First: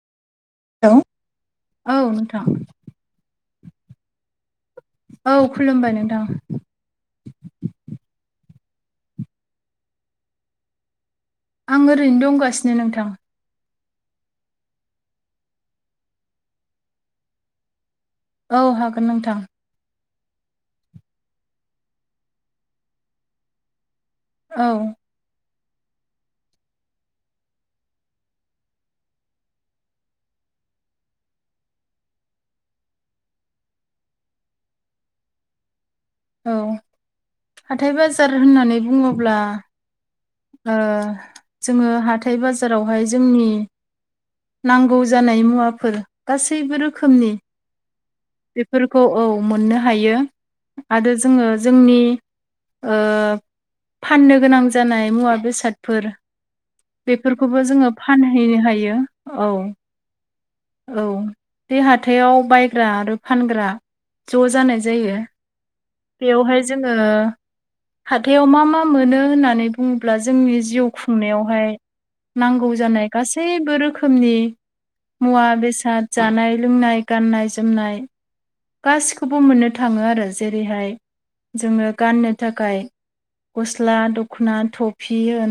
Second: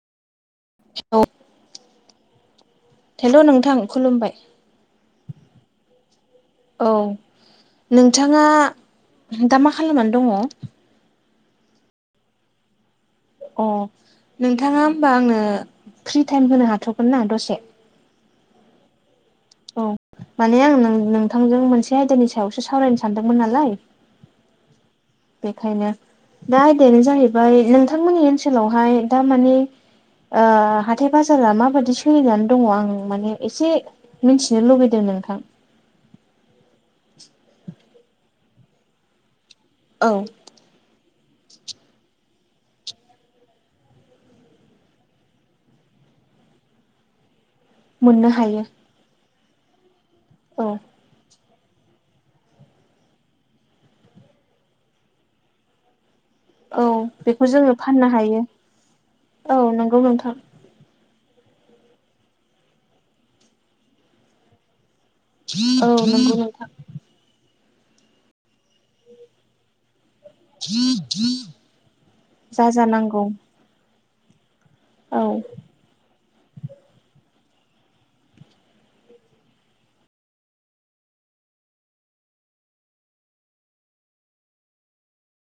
हेल' औ औ नोंथां। हेल' नोंथां खुलुमबाय औ खुलुमबाय नोंथां। औ नोंथाङा दा मा खालामनानै दङ। आं ओरैनो दंगासिनो नोंथां। अ नोंथाङा होमबा आंनो फ्रि टाइम होनो हाथ'गोन ना दसे औ हागोन नोंथां। औ माने आं नों नोंथांजों मोनसे आयदानि सायावसो सावरायनो सानदोंमोन नालाय। औ। बेखायनो दा आयदायानो जाहैबाय नोंथांमोननि ओनसोलावहाय दा मानोना हाथाय बाजारा माबायदि सोलिनानै दङ आं माने एसेबां मिथिनो लुबैदों नोंथां। औ। हाथाय बाजार होननानै बुङोब्ला ओं जोङो हाथाय बाजारावहाय जों नांगौ जानाय मुवाफोर गासैबो रोखोमनि मोननो हायो। खौ औ मोननो हायो औ आरो जोङो। जोंनि ओ फाननो गोनां जानाय ओ मुवा बेसादफोर औ बेखौ बेफोरखौबो जोङो फाननो हायो फानहैनो हायो औ। नंगौ नोंथां ओ औ बे हाथायाव बायग्रा आरो फानग्रा ज' जानाय जायो। औ नंगौ नोंथां। ओ हाथायाव मा मा मोनो होननानैनो बुङोब्ला जोंनि जिउ नोंथां खुंनायावहाय नांगौ जानाय जाजानांगौ गासैबो रोखोमानि रोखोमनि औ मुवा बेसाद जानाय लोंनाय गाननाय जोमनाय। गासिखौबो मोननो थाङो आरो जेरैहाय जोङो गाननो थाखाय गस्ला दख'ना थफि होन।